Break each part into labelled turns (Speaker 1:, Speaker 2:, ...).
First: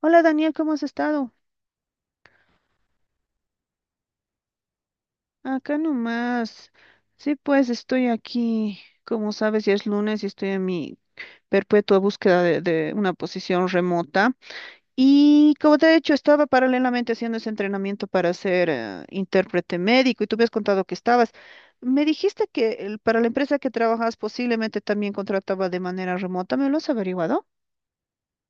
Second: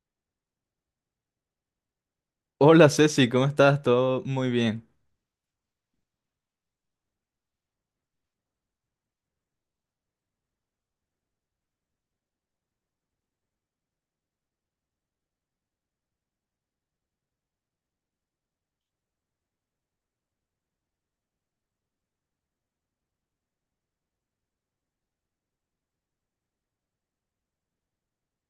Speaker 1: Hola Daniel, ¿cómo has estado?
Speaker 2: Hola Ceci, ¿cómo estás? Todo muy bien.
Speaker 1: Acá nomás. Sí, pues estoy aquí, como sabes, ya es lunes y estoy en mi perpetua búsqueda de una posición remota. Y como te he dicho, estaba paralelamente haciendo ese entrenamiento para ser intérprete médico y tú me has contado que estabas. Me dijiste que para la empresa que trabajas posiblemente también contrataba de manera remota. ¿Me lo has averiguado?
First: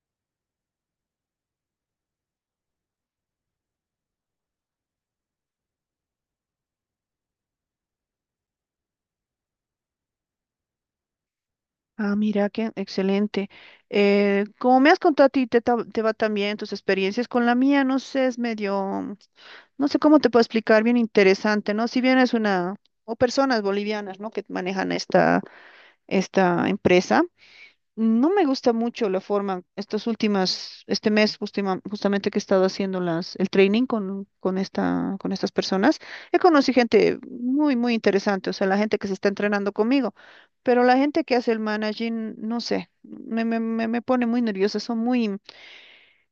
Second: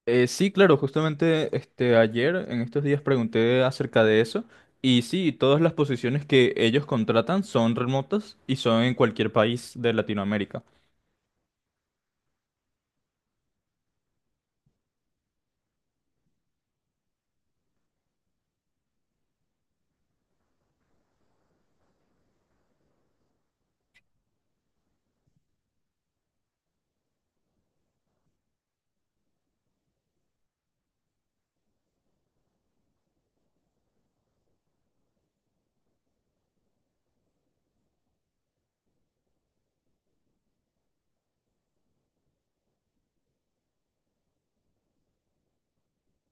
Speaker 2: Sí, claro, justamente ayer en estos días pregunté acerca de eso y sí, todas las posiciones que ellos contratan son remotas y son en cualquier país de Latinoamérica.
Speaker 1: Ah, mira, qué excelente. Como me has contado a ti, te va también tus experiencias con la mía, no sé, es medio, no sé cómo te puedo explicar, bien interesante, ¿no? Si bien es una, o personas bolivianas, ¿no? Que manejan esta empresa. No me gusta mucho la forma, estas últimas, este mes justamente que he estado haciendo el training con estas personas, he conocido gente muy, muy interesante, o sea, la gente que se está entrenando conmigo, pero la gente que hace el managing, no sé, me pone muy nerviosa, son muy,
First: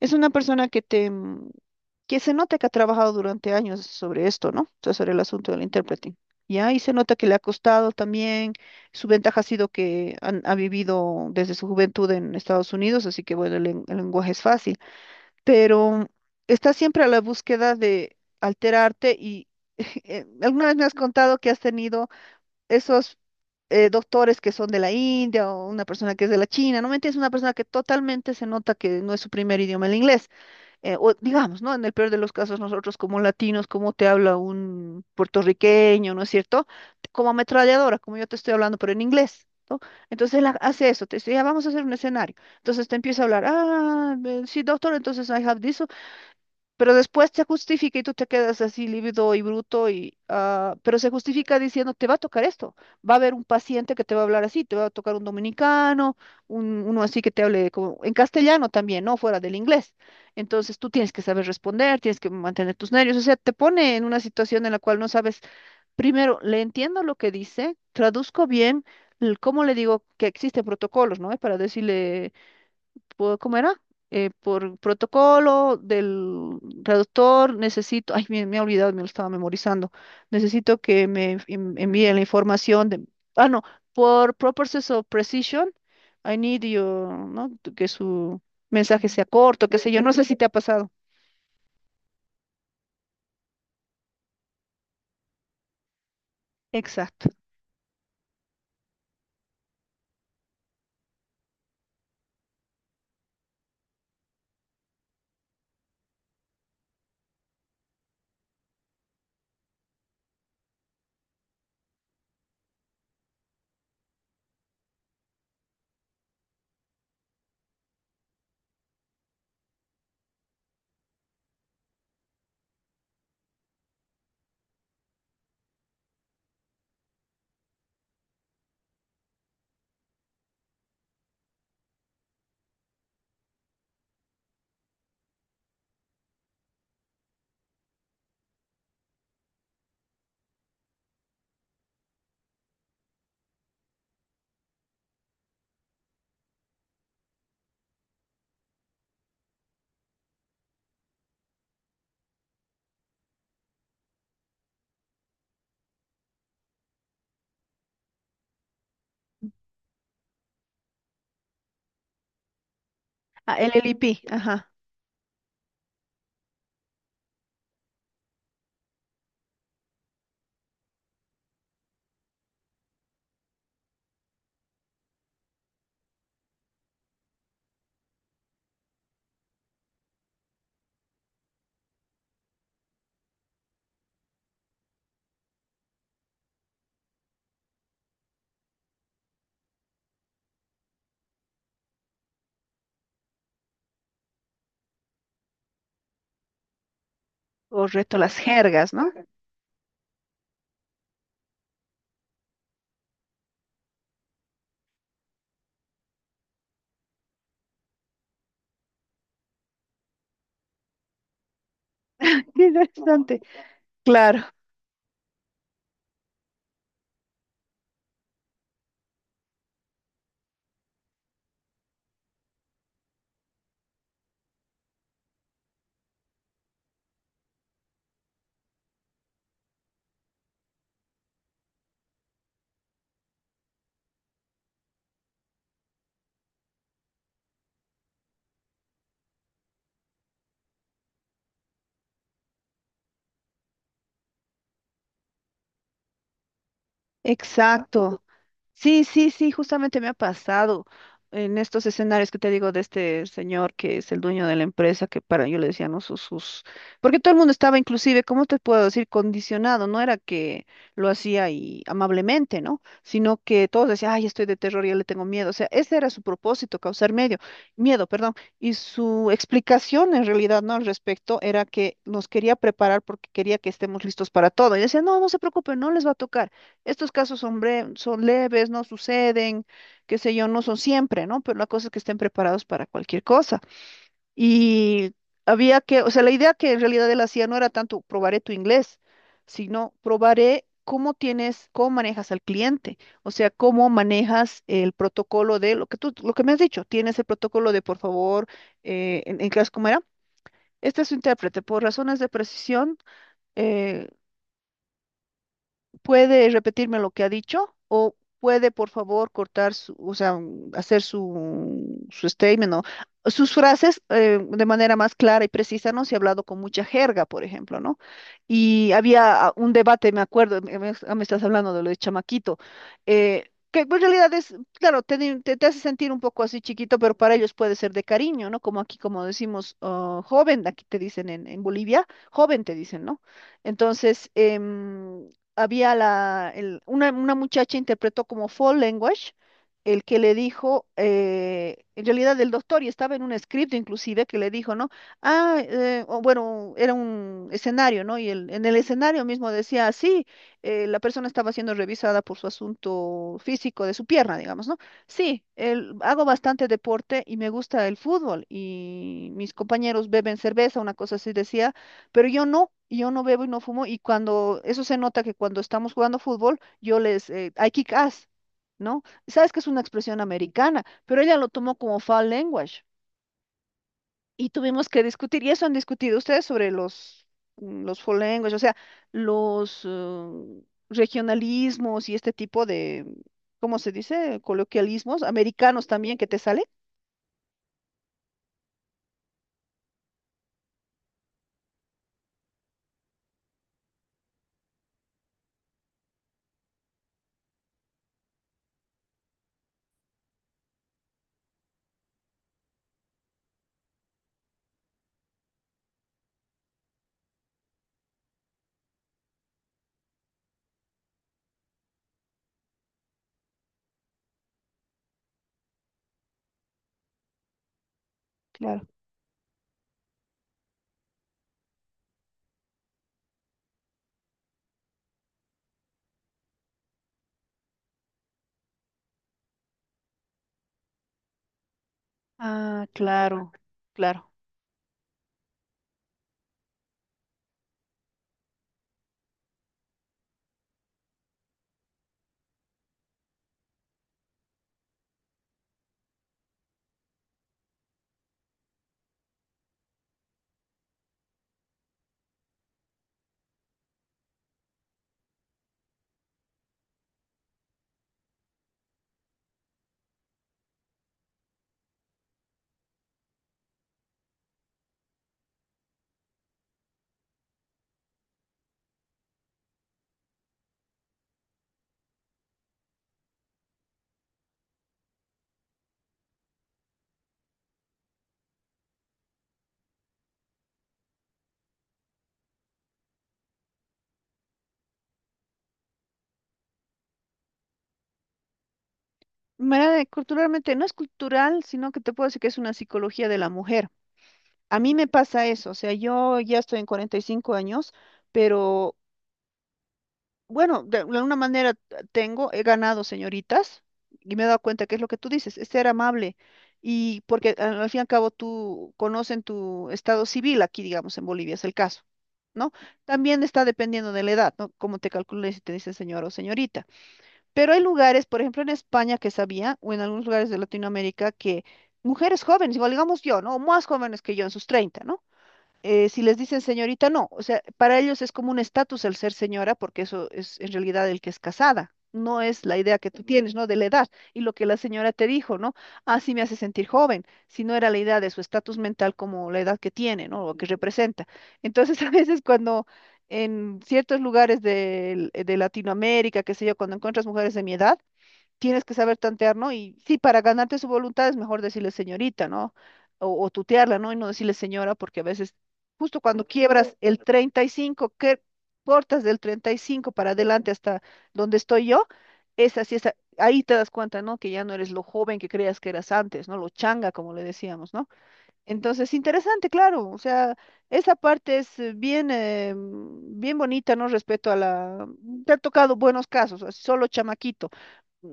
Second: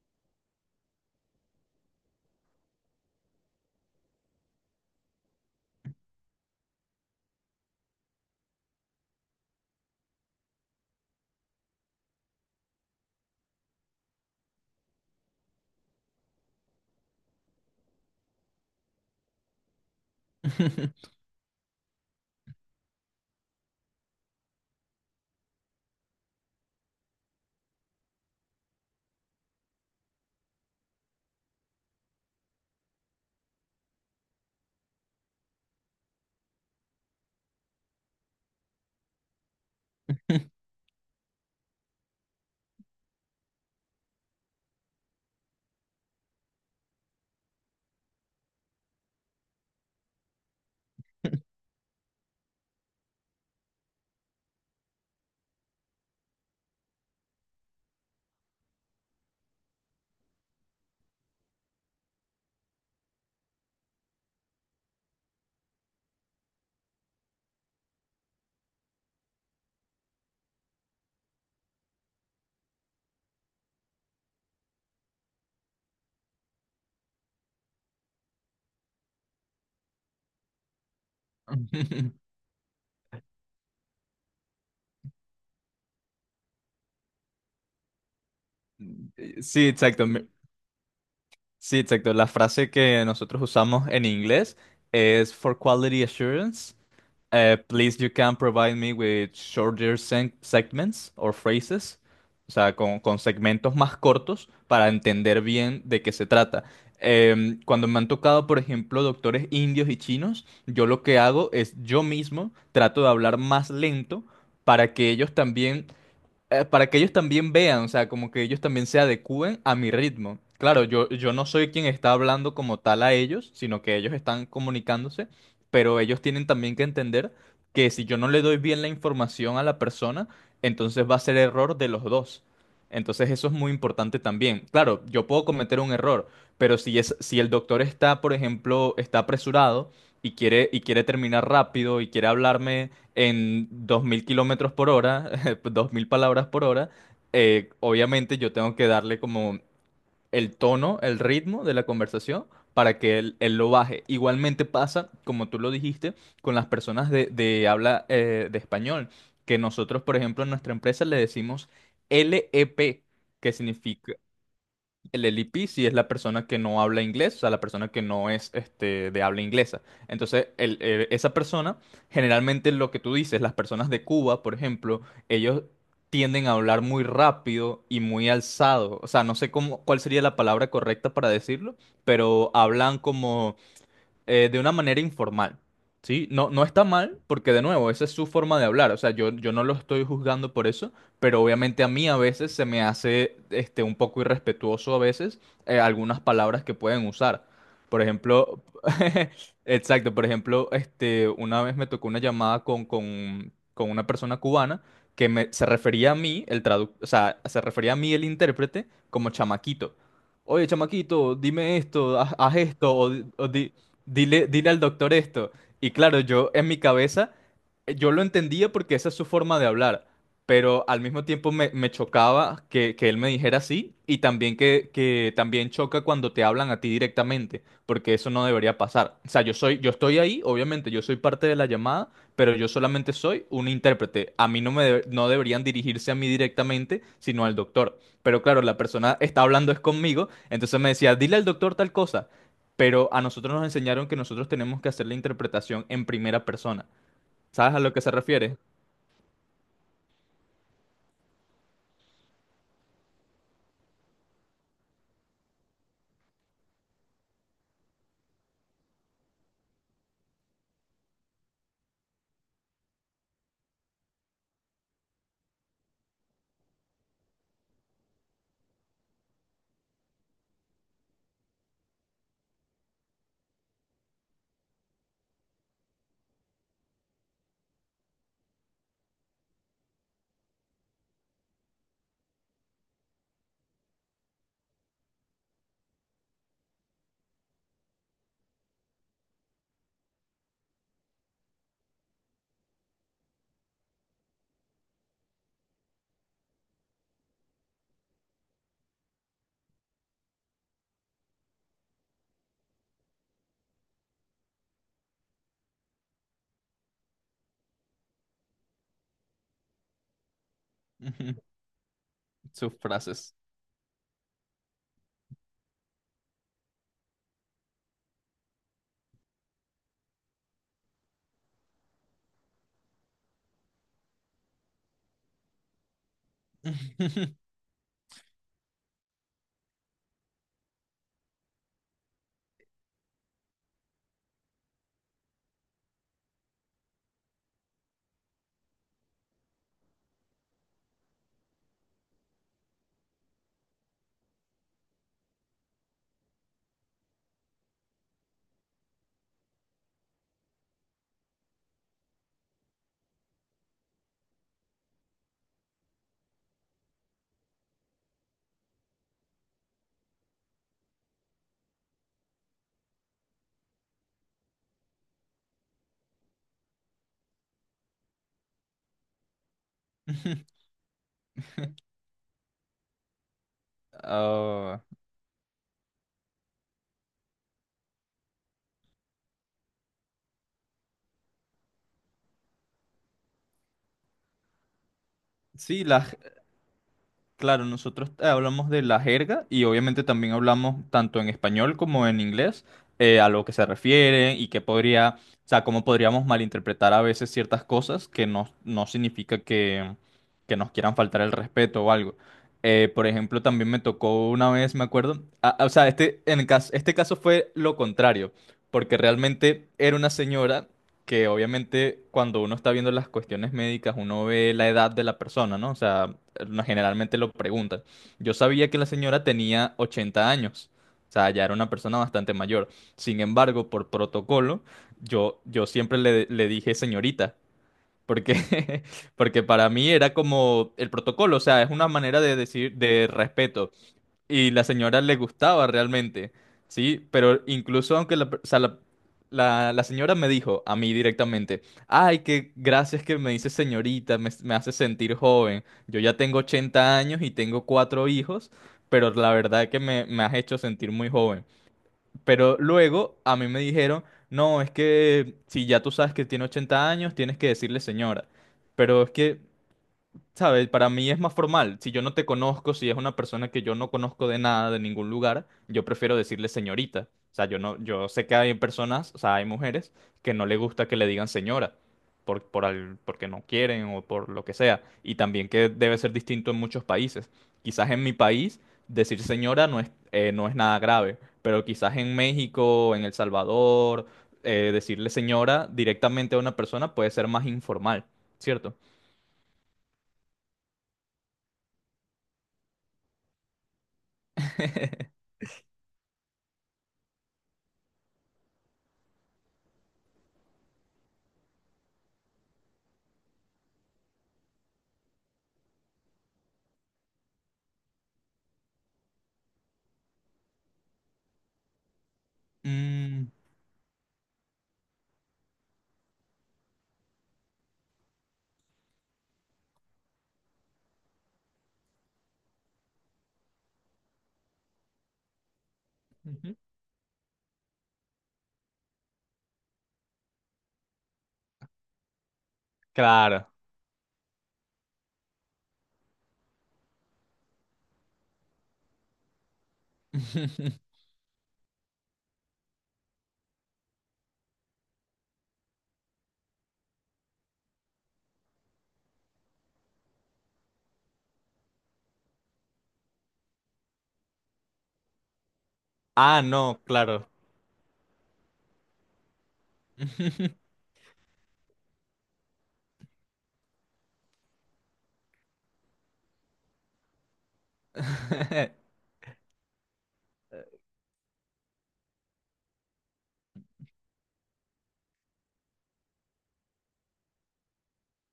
Speaker 1: es una persona que se nota que ha trabajado durante años sobre esto, ¿no? O sea, sobre el asunto del interpreting. Ya, y se nota que le ha costado también. Su ventaja ha sido que ha vivido desde su juventud en Estados Unidos, así que bueno, el lenguaje es fácil. Pero está siempre a la búsqueda de alterarte y alguna vez me has contado que has tenido esos doctores que son de la India o una persona que es de la China, ¿no me entiendes? Una persona que totalmente se nota que no es su primer idioma el inglés, o digamos, ¿no? En el peor de los casos, nosotros como latinos, como te habla un puertorriqueño, ¿no es cierto? Como ametralladora, como yo te estoy hablando, pero en inglés, ¿no? Entonces él hace eso, te dice, ya vamos a hacer un escenario. Entonces te empieza a hablar, ah, sí, doctor, entonces I have this. Pero después se justifica y tú te quedas así lívido y bruto y ah, pero se justifica diciendo, te va a tocar esto, va a haber un paciente que te va a hablar así, te va a tocar un dominicano, uno así que te hable como en castellano también, no fuera del inglés. Entonces tú tienes que saber responder, tienes que mantener tus nervios, o sea, te pone en una situación en la cual no sabes, primero, le entiendo lo que dice, traduzco bien, cómo le digo que existen protocolos, ¿no? Para decirle ¿cómo era? Por protocolo del traductor, necesito, ay, me he olvidado, me lo estaba memorizando, necesito que me envíen la información de, ah, no, por purposes of precision, I need your, ¿no? Que su mensaje sea
Speaker 2: Sí,
Speaker 1: corto, qué sé yo,
Speaker 2: exacto.
Speaker 1: no sé si te ha pasado.
Speaker 2: Sí, exacto. La frase que nosotros usamos en inglés es for quality assurance.
Speaker 1: Exacto.
Speaker 2: Please, you can provide me with shorter segments or phrases. O sea, con segmentos más cortos para entender bien de qué se trata. Cuando me han tocado, por ejemplo, doctores indios y chinos, yo lo que hago es yo mismo trato de hablar más lento para que ellos también para que ellos también vean, o sea, como que ellos también se adecúen a mi ritmo. Claro, yo no soy quien está hablando como tal a ellos, sino que ellos están comunicándose, pero ellos tienen también que entender que si yo no le doy bien la información a la persona, entonces va a ser error de los dos. Entonces eso es muy importante también. Claro, yo puedo cometer un error, pero si el doctor está, por ejemplo, está apresurado y quiere terminar rápido y quiere hablarme en 2000 kilómetros por hora, 2000 palabras por hora. Obviamente yo tengo que darle como el tono, el ritmo de la conversación para que él lo baje. Igualmente pasa, como tú lo dijiste, con las personas de habla de español, que nosotros, por ejemplo, en nuestra empresa le decimos LEP, que
Speaker 1: Ah, el L I
Speaker 2: significa
Speaker 1: P ajá,
Speaker 2: el LP, sí, es la persona que no habla inglés, o sea, la persona que no es de habla inglesa. Entonces, esa persona, generalmente lo que tú dices, las personas de Cuba, por ejemplo, ellos tienden a hablar muy rápido y muy alzado. O sea, no sé cómo, cuál sería la palabra correcta para decirlo, pero hablan como de una manera informal. ¿Sí? No, no está mal, porque de nuevo, esa es su forma de hablar, o sea, yo no lo estoy juzgando por eso, pero obviamente a mí a veces se me hace un poco irrespetuoso a veces algunas palabras que pueden usar. Por
Speaker 1: correcto, las
Speaker 2: ejemplo,
Speaker 1: jergas, ¿no?
Speaker 2: exacto, por ejemplo, una vez me tocó una llamada con una persona cubana que se refería a mí, o sea, se refería a mí el intérprete como chamaquito. Oye, chamaquito, dime esto, haz, haz
Speaker 1: Qué
Speaker 2: esto, o, di-
Speaker 1: interesante.
Speaker 2: o di-
Speaker 1: Claro,
Speaker 2: dile, dile al doctor esto. Y claro, yo en mi cabeza, yo lo entendía porque esa es su forma de hablar, pero al mismo tiempo me chocaba que él me dijera así, y también que también choca cuando te hablan a ti directamente, porque eso no debería pasar. O sea, yo estoy ahí, obviamente, yo soy parte de la llamada, pero yo solamente soy un intérprete. A mí no deberían dirigirse a mí directamente, sino al doctor. Pero claro, la persona está hablando es conmigo, entonces me decía, dile al doctor tal cosa, pero a nosotros nos enseñaron que nosotros tenemos que hacer la interpretación en primera persona. ¿Sabes a lo que se
Speaker 1: exacto.
Speaker 2: refiere?
Speaker 1: Sí, sí, sí, justamente me ha pasado en estos escenarios que te digo de este señor que es el dueño de la empresa, que para yo le decía, no, sus, porque todo el mundo estaba inclusive, ¿cómo te puedo decir? Condicionado, no era que lo hacía y amablemente, ¿no? Sino que todos decían, ay, estoy de terror, ya le tengo miedo. O sea, ese era su propósito, causar medio, miedo, perdón. Y su explicación en realidad, ¿no? Al respecto, era que nos quería preparar porque quería que estemos listos para todo. Y decía, no, no se preocupen, no les va a tocar. Estos casos son leves, no suceden, qué sé yo, no son siempre, ¿no? Pero la cosa es que estén preparados para cualquier cosa. Y había que, o sea, la idea que en realidad él hacía no era tanto probaré tu inglés, sino probaré cómo tienes, cómo manejas al cliente, o sea, cómo manejas el protocolo de lo que tú, lo que me has dicho, tienes el protocolo de por favor, en, clase, ¿cómo era? Este es su intérprete, por razones de precisión, eh, ¿puede repetirme lo que ha dicho? ¿O puede, por favor, cortar o sea, hacer
Speaker 2: Ujú.
Speaker 1: su statement
Speaker 2: Sus
Speaker 1: o
Speaker 2: frases.
Speaker 1: sus frases, de manera más clara y precisa, ¿no? Si ha hablado con mucha jerga, por ejemplo, ¿no? Y había ah, un debate, me acuerdo, me estás hablando de lo de chamaquito, que en realidad es, claro, te hace sentir un poco así chiquito, pero para ellos puede ser de cariño, ¿no? Como aquí, como decimos, ah, joven, aquí te dicen en Bolivia, joven te dicen, ¿no? Entonces, había una muchacha interpretó como foul language, el que le dijo, en realidad el doctor, y estaba en un script inclusive, que le dijo, ¿no? Ah, o bueno, era un escenario, ¿no? Y en el escenario mismo decía: "Ah, sí, la persona estaba siendo revisada por su asunto físico de su pierna, digamos, ¿no? Sí, hago bastante deporte y me gusta el fútbol, y mis compañeros beben cerveza, una cosa así decía, pero yo no, y yo no bebo y no fumo y cuando eso se nota que cuando estamos jugando fútbol, yo les, I kick ass, ¿no?" Sabes que es una expresión americana, pero ella lo tomó como foul language y
Speaker 2: Ah,
Speaker 1: tuvimos que discutir, y eso han discutido ustedes sobre los foul language, o sea, los regionalismos y este tipo de, ¿cómo se dice? Coloquialismos
Speaker 2: sí.
Speaker 1: americanos
Speaker 2: las
Speaker 1: también que te sale.
Speaker 2: Claro, nosotros hablamos de la jerga y obviamente también hablamos tanto en español como en inglés, a lo que se refiere y que podría, o sea, cómo podríamos malinterpretar a veces ciertas cosas, que no significa que nos quieran faltar el respeto o algo. Por ejemplo, también me tocó una vez, me acuerdo, o sea, este caso fue lo contrario, porque realmente era una señora que obviamente cuando uno está viendo las cuestiones médicas, uno ve la edad de la persona, ¿no? O sea, generalmente lo preguntan. Yo sabía que la
Speaker 1: Claro.
Speaker 2: señora tenía 80 años, o sea, ya era una persona bastante mayor. Sin embargo, por protocolo, yo siempre le dije señorita. Porque, Porque para mí era como el protocolo, o sea, es una manera de decir
Speaker 1: Ah,
Speaker 2: de
Speaker 1: claro,
Speaker 2: respeto,
Speaker 1: claro.
Speaker 2: y la señora le gustaba realmente, ¿sí? Pero incluso aunque o sea, la señora me dijo a mí directamente, ay, que gracias que me dices señorita, me hace sentir joven. Yo ya tengo 80 años y tengo cuatro hijos, pero la verdad que me has hecho sentir muy joven. Pero luego a mí me dijeron, no, es que si ya tú sabes que tiene 80 años, tienes que decirle señora. Pero es que, ¿sabes? Para mí es más formal. Si yo no te conozco, si es una persona que yo no conozco de nada, de ningún lugar, yo prefiero decirle señorita. O sea, yo no, yo sé que hay personas, o sea, hay mujeres que no le gusta que le digan señora porque no quieren o por lo que sea. Y también que debe ser distinto en muchos países. Quizás en mi país decir señora no es, nada grave, pero quizás en México, en El Salvador, decirle señora directamente a una persona puede ser más informal, ¿cierto?
Speaker 1: Mira, culturalmente, no es cultural, sino que te puedo decir que es una psicología de la mujer. A mí me pasa eso, o sea, yo ya estoy en 45 años, pero bueno, de alguna manera tengo, he ganado señoritas y me he dado cuenta que es lo que tú dices, es ser amable. Y porque al fin y al cabo tú conocen tu estado civil aquí, digamos, en Bolivia es el caso, ¿no?
Speaker 2: Mm.
Speaker 1: También está dependiendo de la edad, ¿no? Cómo te calcules si te dicen señor o señorita. Pero hay lugares, por ejemplo en España que sabía, o en algunos lugares de Latinoamérica, que mujeres jóvenes, igual digamos yo, ¿no? O más jóvenes que yo, en sus 30, ¿no? Si les
Speaker 2: Ujú.
Speaker 1: dicen señorita, no, o sea, para ellos es como un estatus el ser señora, porque eso es en realidad el que es casada, no es la idea que tú
Speaker 2: Claro.
Speaker 1: tienes, ¿no? De la edad y lo que la señora te dijo, ¿no? Ah, sí, me hace sentir joven, si no era la idea de su estatus mental como la edad que tiene, ¿no? O que representa. Entonces, a veces cuando en ciertos lugares de, Latinoamérica, qué sé yo, cuando encuentras mujeres de mi edad, tienes que saber tantear, ¿no? Y sí, para ganarte su voluntad es mejor decirle señorita, ¿no? O tutearla, ¿no? Y no decirle señora, porque a veces, justo
Speaker 2: Ah,
Speaker 1: cuando
Speaker 2: no,
Speaker 1: quiebras el
Speaker 2: claro.
Speaker 1: 35, que cortas del 35 para adelante hasta donde estoy yo, esa sí, esa, ahí te das cuenta, ¿no? Que ya no eres lo joven que creías que eras antes, ¿no? Lo changa, como le decíamos, ¿no? Entonces, interesante, claro, o sea, esa parte es bien bonita, ¿no? Respecto a la... Te ha tocado buenos casos, solo chamaquito.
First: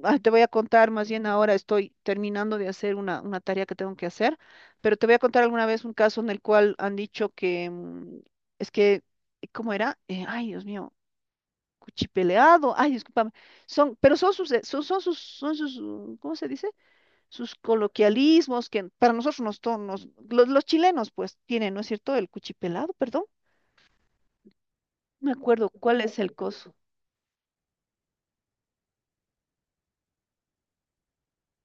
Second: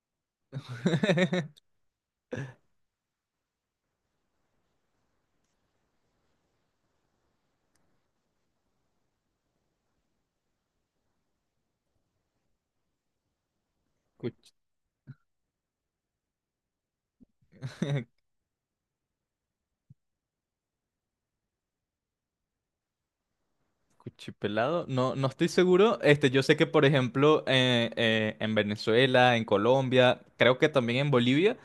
Speaker 1: Ah, te voy a contar, más bien ahora estoy terminando de hacer una tarea que tengo que hacer, pero te voy a contar alguna vez un caso en el cual han dicho que es que, ¿cómo era? Ay, Dios mío, cuchipeleado, ay, discúlpame, pero son sus,
Speaker 2: Cuch-
Speaker 1: son, son sus, ¿Cómo se dice? Sus coloquialismos que para nosotros nos, to- nos- los chilenos pues tienen, ¿no es cierto? El cuchipelado, perdón,
Speaker 2: Cuchipelado, no,
Speaker 1: no
Speaker 2: no
Speaker 1: me
Speaker 2: estoy
Speaker 1: acuerdo
Speaker 2: seguro.
Speaker 1: cuál es el
Speaker 2: Yo sé que,
Speaker 1: coso.
Speaker 2: por ejemplo, en Venezuela, en Colombia, creo que también en Bolivia,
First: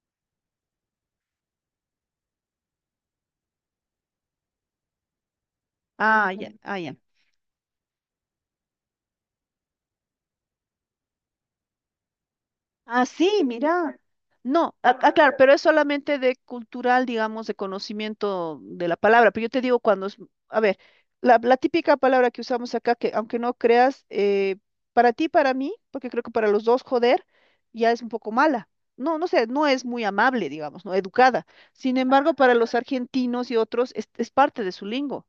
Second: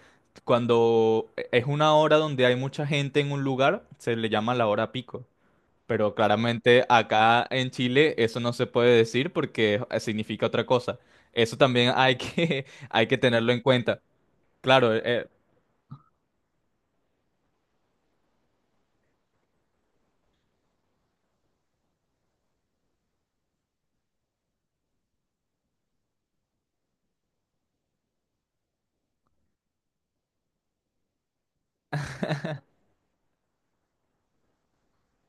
Speaker 2: cuando es una hora donde hay mucha gente en un lugar, se le llama la hora pico. Pero
Speaker 1: Ah, ya, ah,
Speaker 2: claramente
Speaker 1: ya.
Speaker 2: acá en Chile eso no se puede decir porque significa otra cosa. Eso también
Speaker 1: Ah,
Speaker 2: hay que
Speaker 1: sí,
Speaker 2: tenerlo en
Speaker 1: mira.
Speaker 2: cuenta.
Speaker 1: No,
Speaker 2: Claro,
Speaker 1: ah, claro, pero es solamente de cultural, digamos, de conocimiento de la palabra. Pero yo te digo cuando es, a ver, la típica palabra que usamos acá, que aunque no creas, para ti, para mí, porque creo que para los dos, joder, ya es un poco mala. No, no sé, no es muy amable, digamos, no educada. Sin embargo, para los argentinos y otros, es parte de su lingo.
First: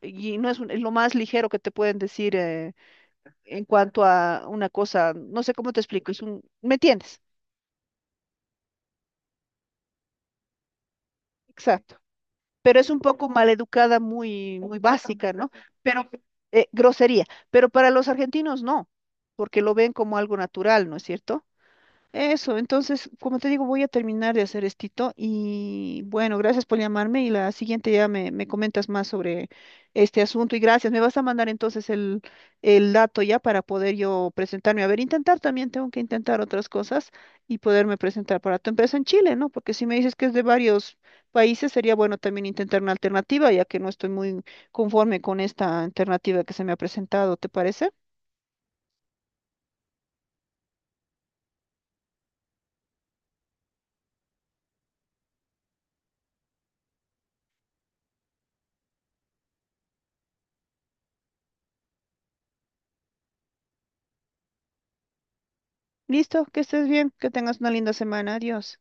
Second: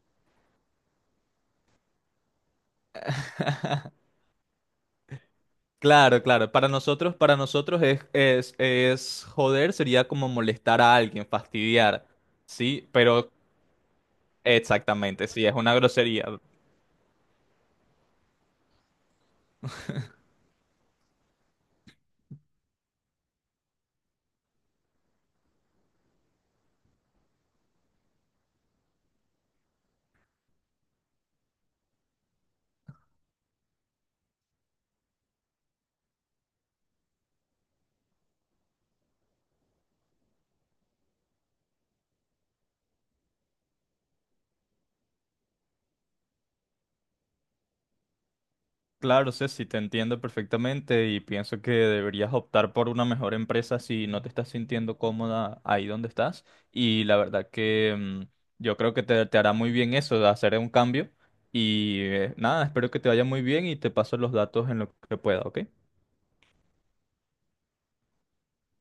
Speaker 1: Y no es, es lo más ligero que te pueden decir, en cuanto a una cosa, no sé cómo te explico, es
Speaker 2: claro,
Speaker 1: un,
Speaker 2: claro. Para
Speaker 1: ¿me
Speaker 2: nosotros,
Speaker 1: entiendes?
Speaker 2: para nosotros es joder, sería como molestar a alguien,
Speaker 1: Exacto.
Speaker 2: fastidiar.
Speaker 1: Pero
Speaker 2: Sí,
Speaker 1: es un poco
Speaker 2: pero
Speaker 1: maleducada, muy, muy
Speaker 2: exactamente,
Speaker 1: básica,
Speaker 2: sí,
Speaker 1: ¿no?
Speaker 2: es una
Speaker 1: Pero,
Speaker 2: grosería.
Speaker 1: grosería. Pero para los argentinos no, porque lo ven como algo natural, ¿no es cierto? Eso, entonces, como te digo, voy a terminar de hacer estito y bueno, gracias por llamarme y la siguiente ya me comentas más sobre este asunto y gracias. Me vas a mandar entonces el dato ya para poder yo presentarme. A ver, intentar también, tengo que intentar otras cosas y poderme presentar para tu empresa en Chile, ¿no? Porque si me dices que es de varios países, sería bueno también intentar una alternativa, ya que no estoy muy conforme con esta alternativa que se me ha presentado, ¿te parece?
Speaker 2: Claro, Ceci, te entiendo perfectamente y pienso que deberías optar por una mejor empresa si no te estás sintiendo cómoda ahí donde estás. Y la verdad que yo creo que te hará muy bien eso, de hacer un cambio. Y nada, espero que te vaya muy bien y te paso los datos en lo que pueda, ¿ok?
Speaker 1: Listo, que estés bien, que tengas una linda semana. Adiós.